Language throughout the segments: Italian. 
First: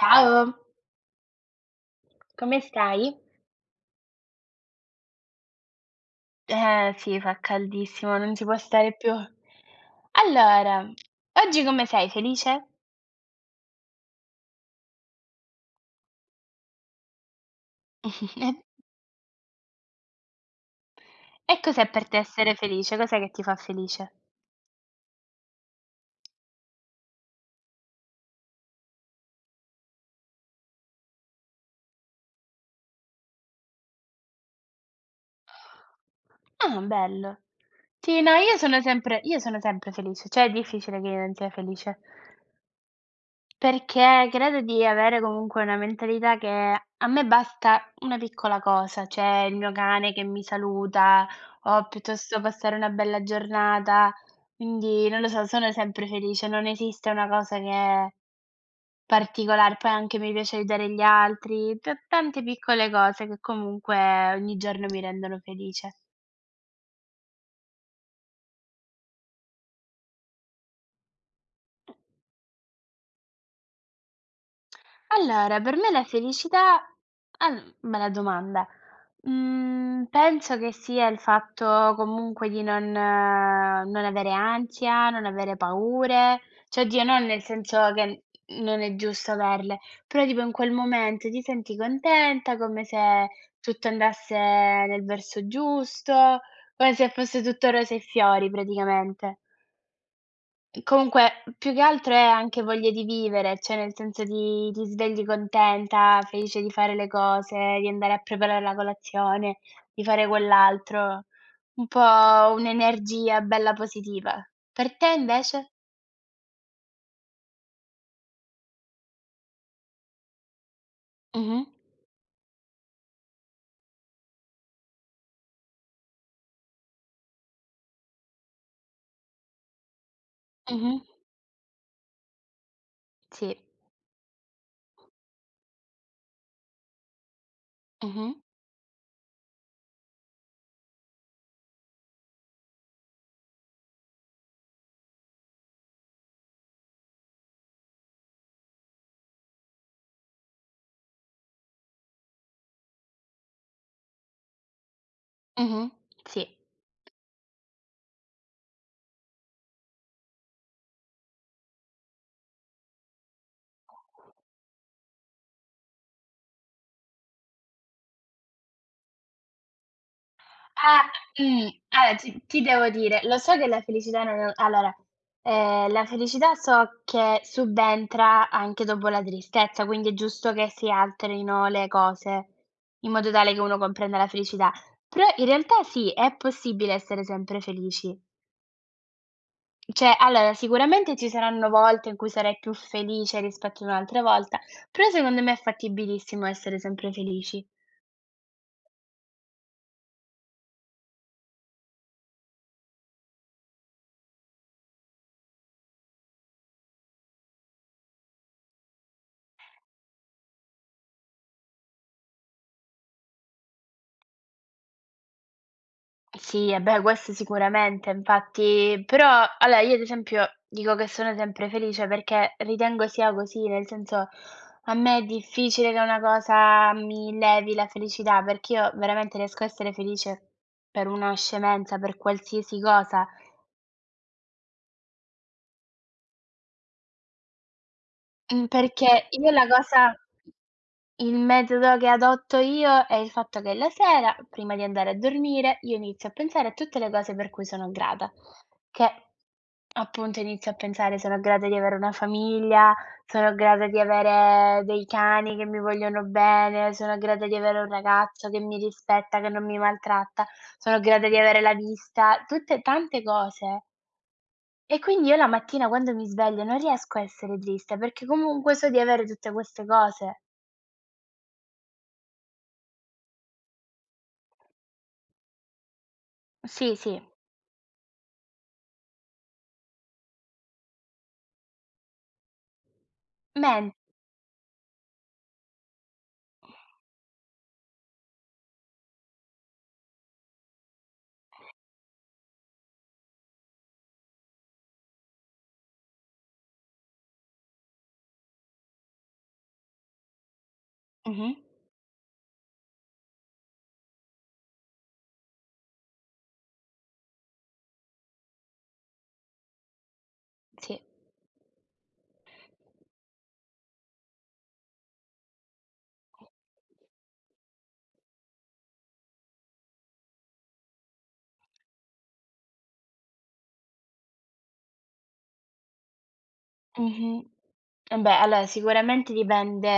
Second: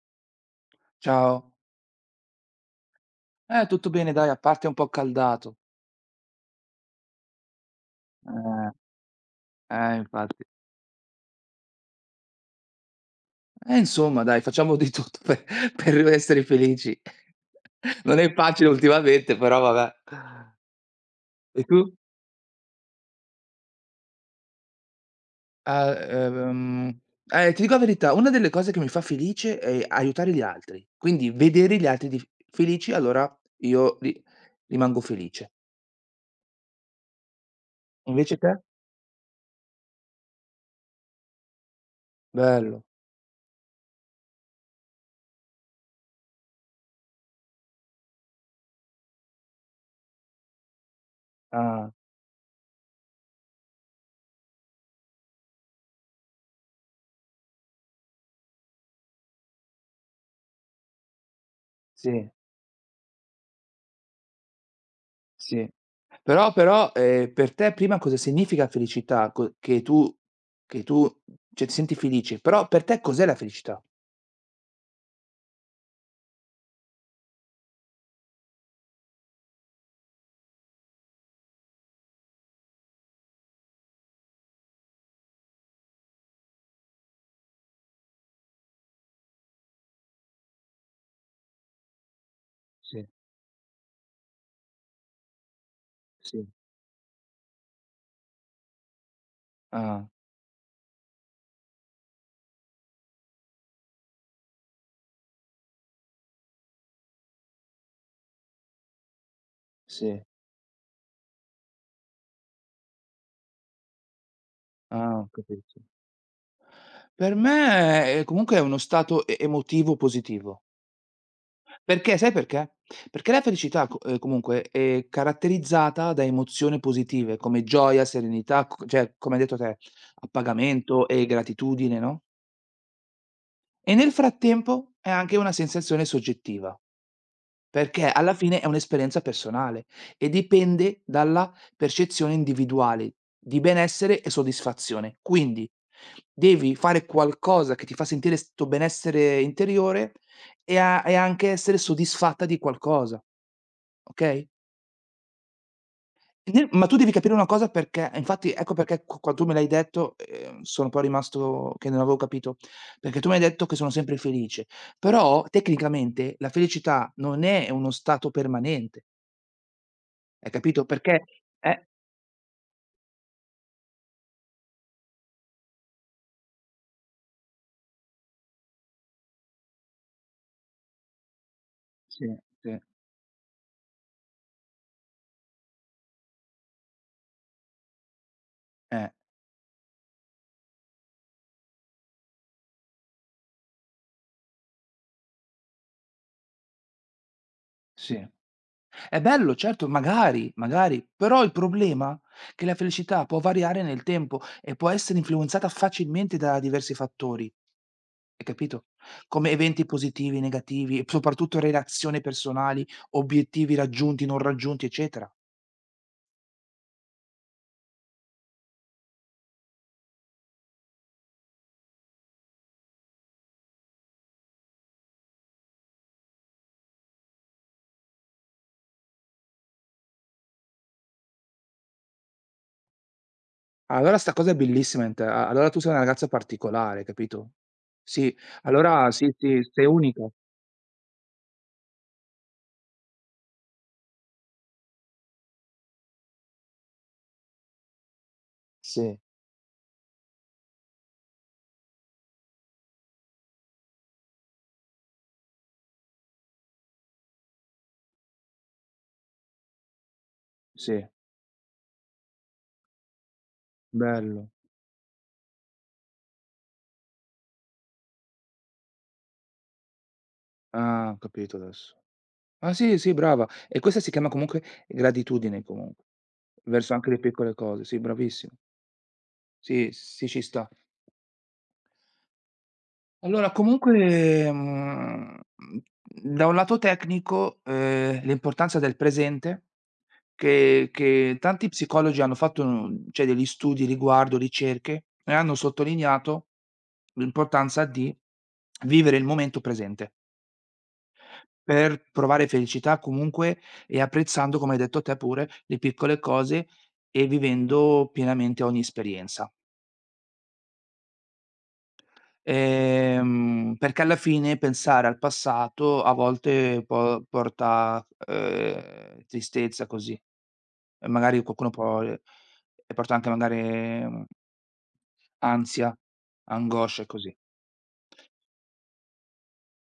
Ciao. Ciao. Come stai? Tutto bene dai, a parte un po' caldato. Eh sì, fa caldissimo, non si può Eh, stare più. Infatti. Allora, oggi come sei? Felice? Insomma dai, facciamo di tutto per per essere felici. Non è facile ultimamente, però vabbè. E E cos'è tu? per te essere felice? Cos'è che ti fa felice? Ah, ehm, Ti dico la verità, una delle cose che mi fa felice è aiutare gli altri. Quindi vedere gli altri di f felici, allora io ri rimango felice. Ah, bello. Sì, no, Invece io te? sono sempre, io sono sempre felice, cioè è difficile che io non sia felice. Bello. Perché credo di avere comunque una mentalità che a me basta una piccola cosa, cioè il mio cane che mi saluta o Ah, piuttosto passare una bella giornata, quindi non lo so, sono sempre felice, non esiste una cosa che è particolare, poi anche mi piace aiutare gli altri, t sì. tante piccole cose che comunque ogni giorno mi rendono Sì. felice. Però, per te prima cosa significa felicità? Co che tu cioè ti senti felice, però per te cos'è la felicità? Allora, per me la felicità al bella domanda. Penso che sia il fatto comunque di non avere ansia, non avere paure, cioè oddio non nel senso che non è giusto averle, però tipo in quel momento ti senti contenta, come Sì, se tutto andasse nel verso giusto, sì. come se fosse tutto rose e fiori praticamente. Ah, Comunque, più che altro è anche voglia di vivere, cioè nel senso di ti svegli contenta, felice di fare le cose, di andare a preparare la colazione, di sì. fare quell'altro. Un po' un'energia bella positiva. Per te Ah, ho invece? capito. Per me è comunque è uno stato emotivo positivo. Mh-mh. Perché sai perché? Perché la felicità co comunque è caratterizzata da emozioni positive come gioia, serenità, co cioè come hai detto te, Mh-mh. appagamento e gratitudine, no, Sì. e nel frattempo è anche una sensazione soggettiva. Perché Mh-mh. alla fine è un'esperienza personale e dipende dalla percezione individuale di benessere e soddisfazione. Quindi devi fare qualcosa che ti fa sentire 'sto benessere interiore e anche essere soddisfatta di qualcosa, okay, Mh-mh. Sì. e nel ma tu devi capire una cosa perché infatti ecco perché qu quando tu me l'hai detto, sono poi rimasto che non avevo capito, perché tu mi hai detto che sono sempre felice, però tecnicamente la felicità non è uno stato permanente. Hai capito? Ah, Perché eh, allora ti devo dire, lo so che la felicità non è allora, la felicità so che subentra anche dopo la tristezza, quindi è giusto che si alterino le sì, cose, sì, in modo tale che uno comprenda la felicità. Però in realtà sì, è possibile essere sempre felici. eh, Cioè, allora sicuramente ci saranno volte in cui sarai più felice rispetto ad un'altra volta, però secondo me è fattibilissimo essere sempre felici. sì. È bello certo, magari, magari, però il problema che la felicità può variare nel tempo e può essere influenzata facilmente da diversi fattori, hai capito? Come eventi positivi, negativi e soprattutto relazioni personali, obiettivi raggiunti, non raggiunti, eccetera. Sì, e beh, questo sicuramente, infatti però allora io ad esempio dico che sono sempre felice perché ritengo sia così, nel senso a me è difficile che una cosa mi levi la felicità, perché io veramente riesco a essere felice per una scemenza, per qualsiasi cosa. Allora sta cosa è bellissima in te, a allora tu sei una ragazza particolare, capito? Sì, Mhmm, allora perché sì, io la sì, sei cosa unica. il metodo che adotto io è il fatto che la sera, prima di andare a dormire, io inizio a pensare a tutte le cose per cui sono grata, Sì, che appunto inizio a pensare: sono grata di avere una famiglia, sono grata di avere dei cani che mi vogliono bene, sono grata di avere un ragazzo che mi rispetta, che non mi maltratta, sono sì, grata di avere la vista, tutte tante cose bello. e quindi io la mattina quando mi sveglio non riesco a essere triste, perché comunque so di avere tutte queste cose. Ah, ho capito adesso. Ah sì, sì, brava. E questa si chiama comunque gratitudine comunque, verso Sì, anche le sì. piccole cose. Sì, bravissima. Sì, sì, ci sta. Allora Men comunque, da un lato tecnico, l'importanza del presente che tanti psicologi hanno fatto, cioè degli studi riguardo, ricerche, e hanno sottolineato l'importanza di vivere il momento presente. Mh-mh, Per provare felicità comunque e apprezzando, come hai detto te pure, le piccole cose e vivendo pienamente ogni esperienza. sì. Perché alla fine pensare al passato a volte po porta, tristezza così, e magari qualcuno può e porta anche magari, mhmm, ansia, angoscia e così. Mh-mh. E beh, allora sicuramente dipende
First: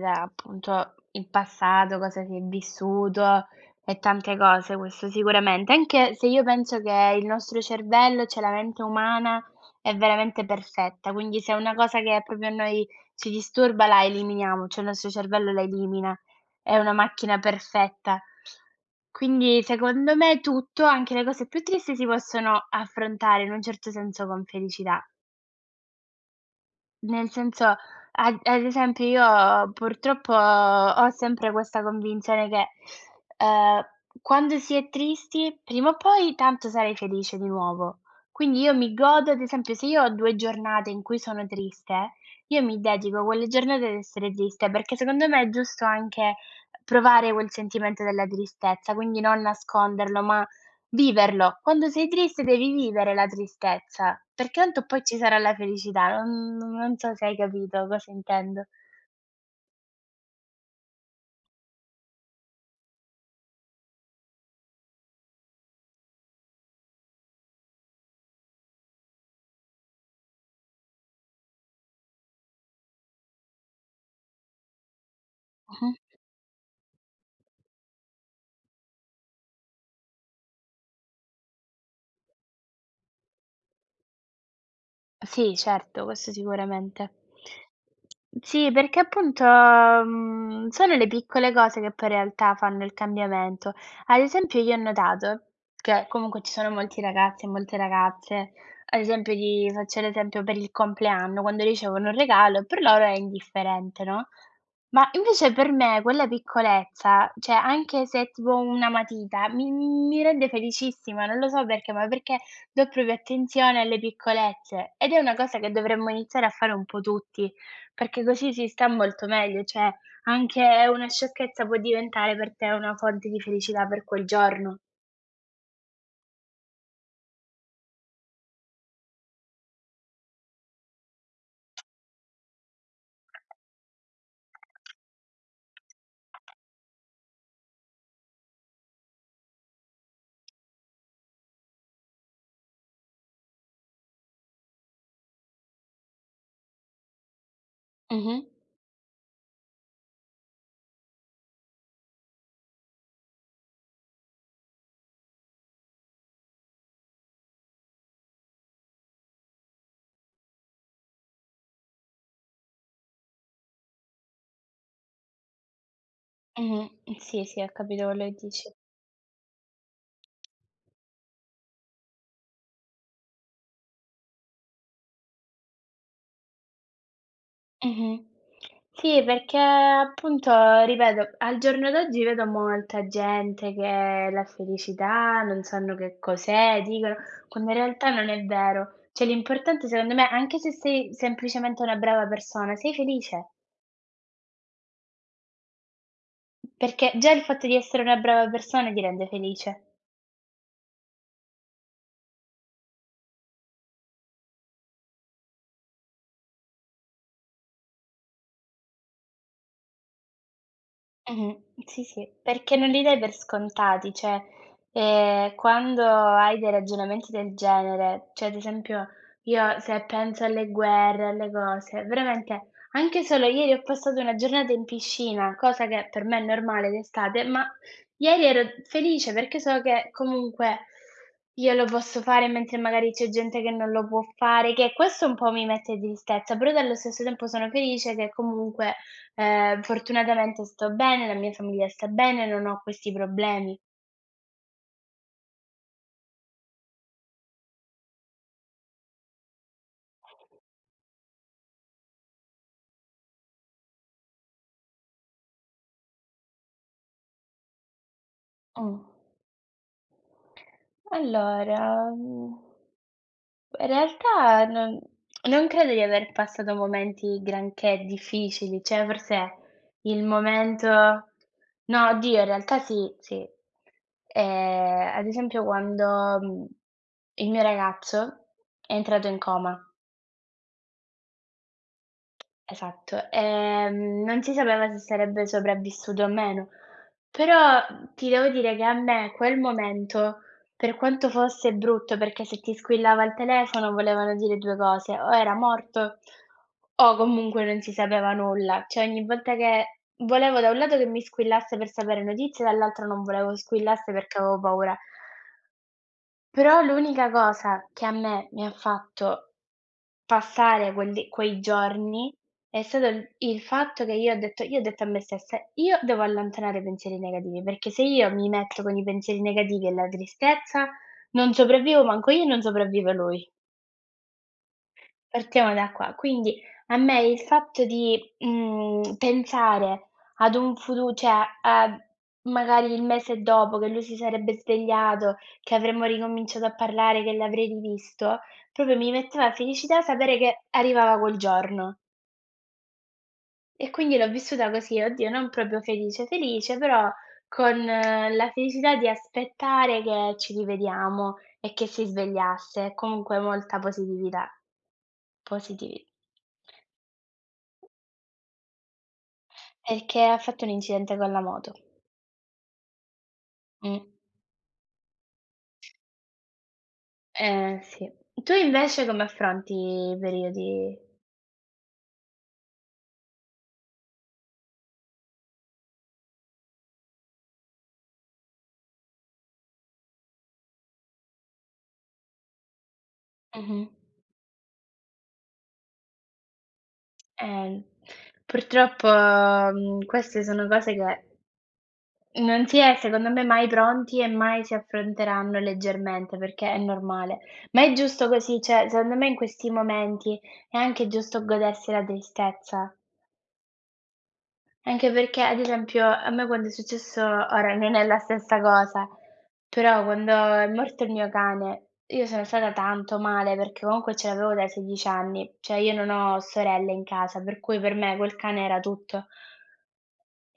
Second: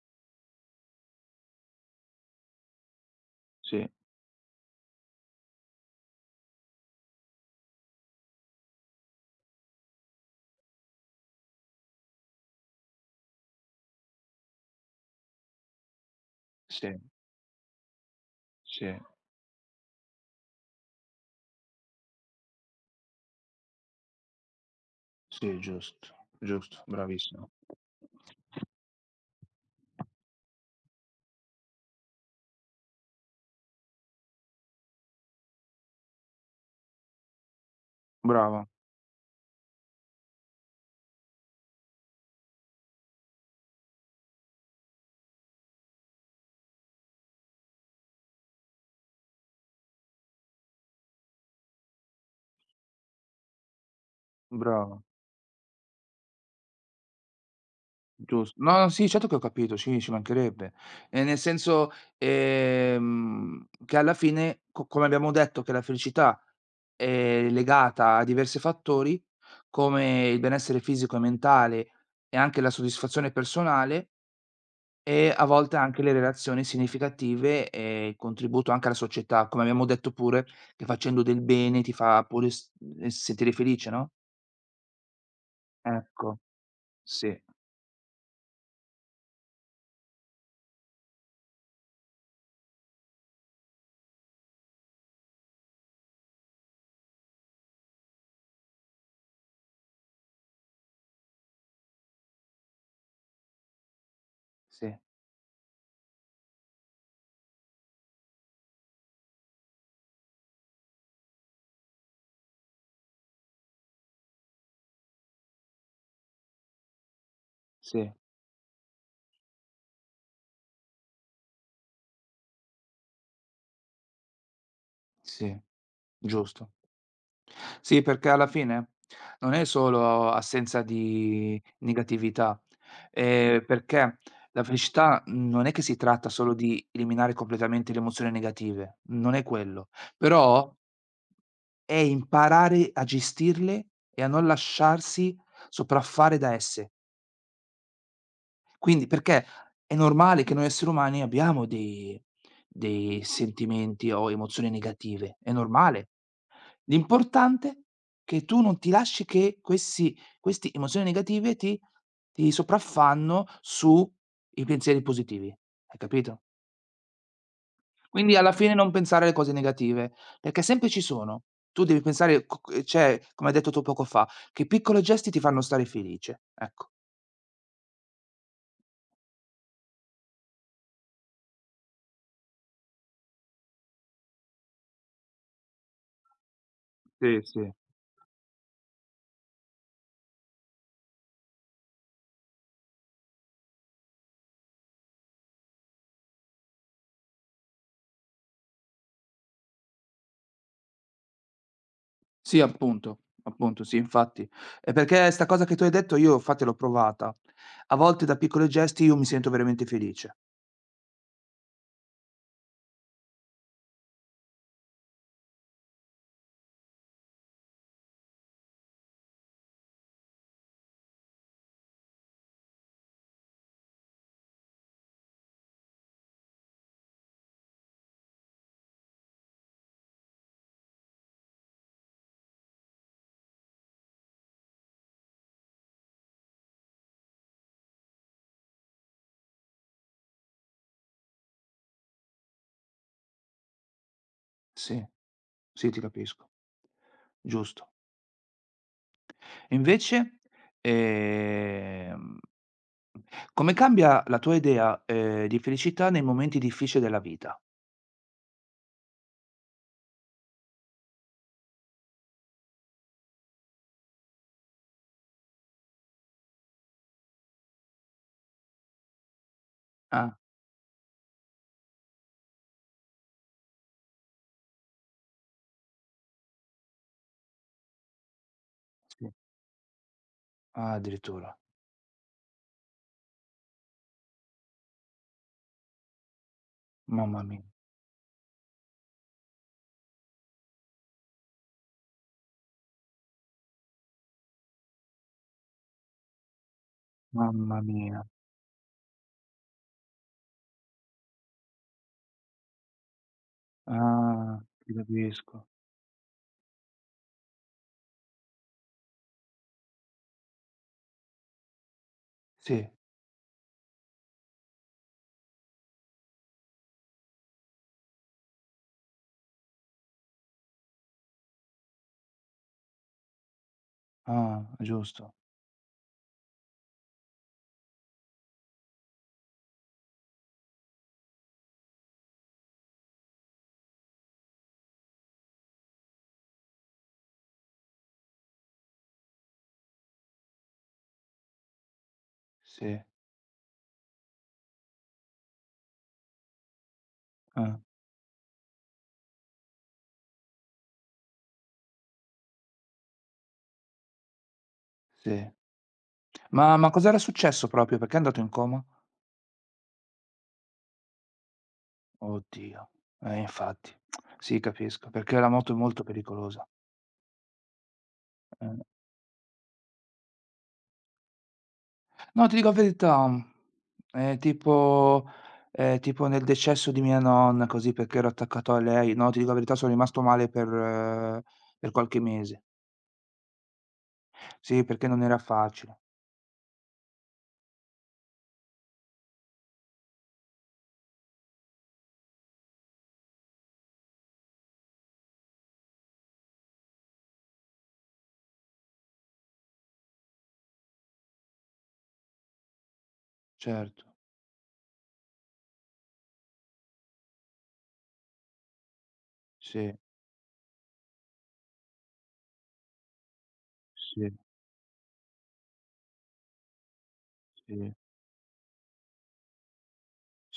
da appunto il passato, cosa si è vissuto Sì, e tante cose, questo sicuramente. Anche se io penso che il nostro cervello, cioè la mente umana, è veramente perfetta, quindi se è una cosa che proprio a noi ci disturba la eliminiamo, cioè il nostro cervello la elimina, è sì, una macchina perfetta. sì, Quindi secondo me tutto, anche le cose più tristi, si possono affrontare in un certo senso con felicità. sì, giusto, giusto, Nel bravissima. senso, ad esempio io purtroppo ho sempre questa convinzione che, ehm, quando si è tristi prima o poi tanto sarai felice di nuovo. Quindi Brava, io mi godo ad esempio se io ho 2 giornate in cui sono triste, io mi dedico a quelle giornate ad essere triste, perché secondo me è giusto anche provare quel sentimento della tristezza, quindi non nasconderlo, ma viverlo. Quando sei triste devi vivere la tristezza, perché tanto brava. poi ci sarà la felicità. Non so se hai capito cosa Giust intendo. no, no, sì, certo che ho capito, sì, ci mancherebbe. Nel senso, che alla fine, co come abbiamo detto che la felicità è legata a diversi fattori, come il benessere fisico e mentale e anche la soddisfazione personale, e a volte Mh-mh. anche le relazioni significative e il contributo anche alla società, come abbiamo detto pure che facendo del bene ti fa pure s sentire felice, no, Sì, certo, questo ecco, sicuramente. sì, Sì, perché appunto, sono le piccole cose che poi in realtà fanno il cambiamento. Ad esempio io ho notato che comunque ci sono molti ragazzi e molte ragazze, ad esempio ti faccio l'esempio per il compleanno, quando ricevono un regalo per loro è indifferente, no, sì, ma invece per me quella piccolezza, cioè anche se è tipo una matita, mi rende felicissima, non lo so perché, ma perché do proprio attenzione alle piccolezze ed è una cosa che dovremmo iniziare a fare un po' tutti, sì, perché così si sta molto meglio, cioè anche una sciocchezza può diventare per te una fonte di felicità per quel giorno. sì, giusto. Sì, perché alla fine non è solo assenza di negatività, perché la felicità non è che si tratta solo di eliminare completamente le emozioni negative, non è quello, però è imparare a gestirle e a non lasciarsi sopraffare da esse. Mh-mh. Quindi perché è normale che noi esseri umani abbiamo dei sentimenti o emozioni negative, è normale. L'importante è che tu non ti lasci che questi emozioni negative ti sopraffanno su i pensieri positivi, hai capito? Mh-mh. Sì, sì, ho capito quello che Quindi alla dici. fine non pensare alle cose negative, perché sempre ci sono. Tu devi pensare co c cioè, come hai detto tu poco fa, che piccoli gesti ti fanno stare felice, ecco. Mh-mh. Sì, perché appunto, ripeto, al giorno d'oggi vedo molta gente che la felicità non sanno che cos'è, dicono, Sì, quando sì. in realtà non è vero. Cioè l'importante secondo me, anche se sei semplicemente una brava persona, sei felice, perché già il fatto di essere una brava persona ti rende felice. Sì, appunto, appunto, sì, infatti. Perché 'sta cosa che tu hai detto io infatti l'ho provata. A volte da piccoli gesti io mi sento veramente felice. Mh-mh. Sì, sì, perché non li dai per scontati, cioè, quando hai dei ragionamenti del genere, cioè ad esempio io se penso alle guerre, alle cose, veramente anche solo ieri ho passato una giornata in piscina, cosa che per me è normale d'estate, ma ieri ero felice perché so che comunque io lo posso fare, mentre magari c'è gente che non lo può fare, che questo un po' mi mette tristezza, però dallo stesso tempo sono felice che comunque fortunatamente sto bene, la mia famiglia sta bene, non ho questi problemi. Sì, sì, ti capisco. Giusto. E invece, ehm, come cambia la tua idea, di felicità nei momenti difficili della vita? Mh. Allora, in realtà non credo di aver passato momenti granché difficili, cioè forse il Ah, momento no oddio, in realtà sì, sì. Ad esempio quando, il mio ragazzo è entrato sì. in coma. Ah, addirittura. Esatto, non si sapeva se sarebbe sopravvissuto o meno, Mamma mia, però ti devo dire che a me quel momento, per quanto fosse brutto, perché se ti squillava il telefono volevano dire 2 cose: o era morto o comunque non mamma si mia. sapeva nulla. Cioè ogni volta che volevo da un lato che mi squillasse per sapere notizie, dall'altro non volevo squillasse perché Ah, avevo ti paura. capisco. Però l'unica cosa che a me mi ha fatto passare quelli quei giorni è Sì, stato il fatto che io ho detto a me stessa: "Io devo allontanare i pensieri negativi, perché se io mi metto con i pensieri negativi e la tristezza non sopravvivo manco io e non sopravvive lui". ah, giusto. Partiamo da qua. Quindi a me il fatto di, pensare ad un furu cioè a magari il mese dopo che lui si sarebbe svegliato, che avremmo ricominciato a parlare, che l'avrei rivisto, proprio mi metteva felicità sapere che arrivava quel giorno. Sì, E quindi l'ho vissuta così, oddio non proprio felice felice, però con ah, la felicità di aspettare che ci rivediamo e che si svegliasse, comunque molta positività. sì. Positivi Ma cos'era successo proprio? Perché è andato in coma? Perché ha fatto un incidente con la moto. Oddio. Infatti. Mh. Sì, capisco, perché la moto è molto pericolosa. Sì. Tu Eh. invece come affronti i periodi? No, ti dico la verità, è tipo è tipo nel decesso di mia nonna, così, perché ero attaccato a lei. No, ti dico la verità, sono rimasto male per qualche mese. Mh-mh. Sì, perché non era facile. Eh, purtroppo, queste sono cose che non si è secondo me mai pronti e mai si affronteranno leggermente, perché è normale. Ma è giusto così, cioè secondo me in questi momenti è anche giusto godersi la tristezza. Certo. Anche perché, ad esempio, a me quando è successo ora non è la stessa cosa, Sì, però quando è morto il mio cane, io sono stata tanto male perché comunque ce sì, l'avevo dai 16 anni, cioè io non ho sorelle in casa, per cui sì, per me quel cane era tutto.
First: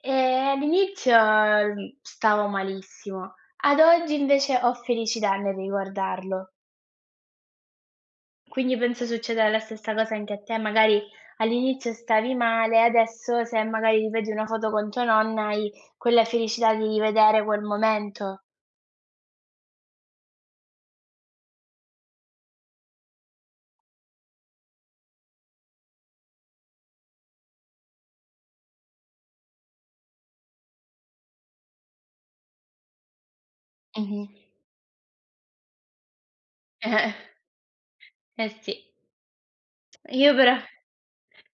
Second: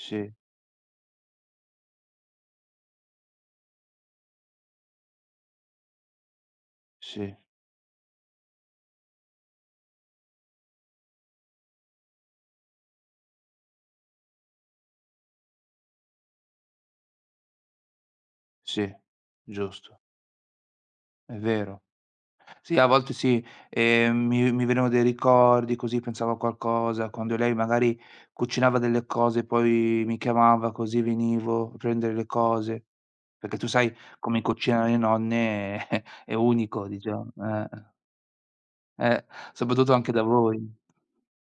E all'inizio, stavo malissimo. Ad oggi invece ho felicità nel riguardarlo. sì, Quindi penso succeda la stessa cosa anche a te, magari all'inizio stavi male, adesso se magari rivedi una foto con tua nonna hai quella felicità di rivedere quel momento. sì, giusto. È vero. Sì, a volte sì, mi venivano dei ricordi così, pensavo a qualcosa, quando lei magari cucinava delle cose, poi mi chiamava così venivo a prendere le cose, perché tu sai Mh-mh. come cucinano le nonne è unico Eh, diciamo, eh sì. eh, soprattutto anche da Io però voi.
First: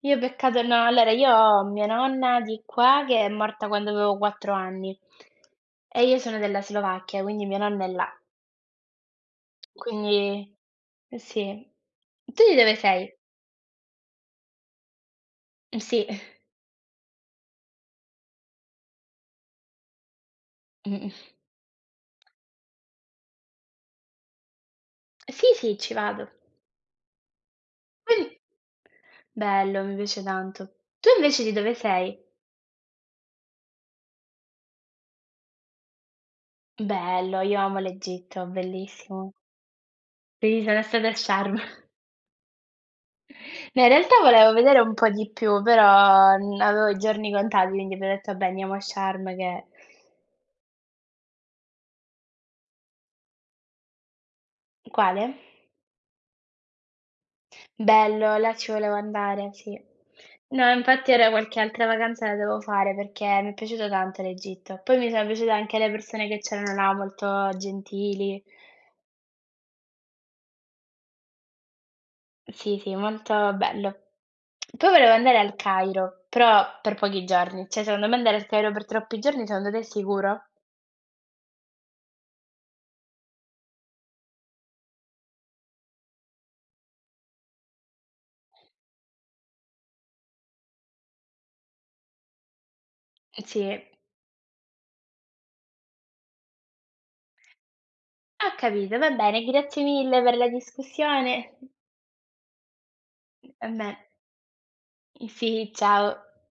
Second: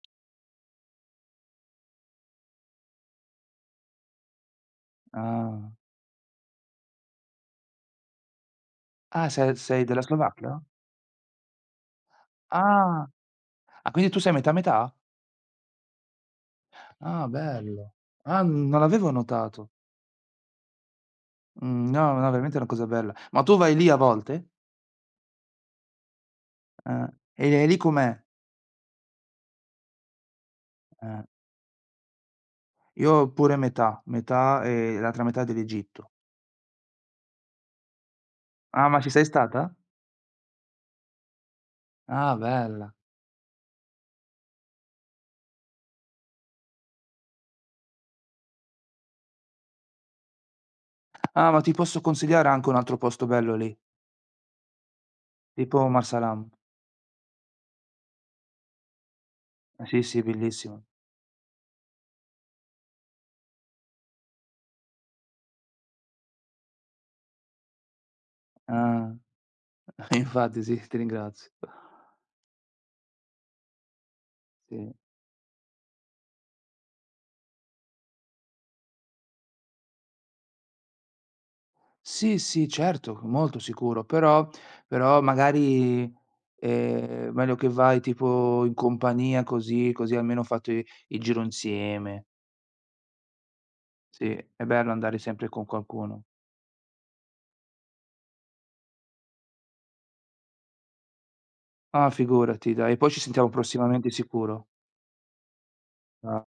io peccato no, allora io ho mia nonna di qua che è morta quando avevo 4 anni Ah. e io sono della Slovacchia, quindi mia nonna è là. Ah, se sei della Quindi Slovacchia? sì. Tu di dove Ah, sei? ah quindi tu sei metà metà? Sì. Ah, bello. Ah, non l'avevo notato. Mh-mh. Mhmm, no, no, veramente è una cosa bella. Ma tu vai lì a volte? Sì, sì, ci vado. Eh, e lì com'è? Quindi bello, mi piace tanto. Tu Eh, invece di dove sei? io pure metà, metà e l'altra metà dell'Egitto. Bello, io amo l'Egitto, Ah, ma ci sei bellissimo. stata? Sì, sono stata a Sharm. Ah, bella. No, in realtà volevo vedere un po' di più, però, avevo i giorni contati, quindi abbiamo detto: "Vabbè, andiamo a Sharm che." Ah, ma ti posso consigliare anche un altro posto bello lì, Quale? tipo Marsalam. Bello, là ci volevo andare, sì. Sì, sì, No, bellissimo. infatti ora qualche altra vacanza la devo fare perché mi è piaciuto tanto l'Egitto. Poi mi sono piaciute anche le persone che c'erano là, molto gentili. Ah, infatti sì, ti ringrazio. Sì, sì, molto bello. Poi Sì. volevo andare al Cairo, però per pochi giorni. Cioè, secondo me andare al Cairo per troppi giorni, secondo te è sicuro? Sì, sì, certo, molto sicuro, però magari è meglio che vai tipo in compagnia così, così almeno fate il giro insieme. Sì. Sì, è bello andare sempre con qualcuno. Ho capito, va bene, grazie mille per la discussione. Ah, figurati dai, e poi ci sentiamo Va bene. prossimamente sicuro. Sì, ciao. A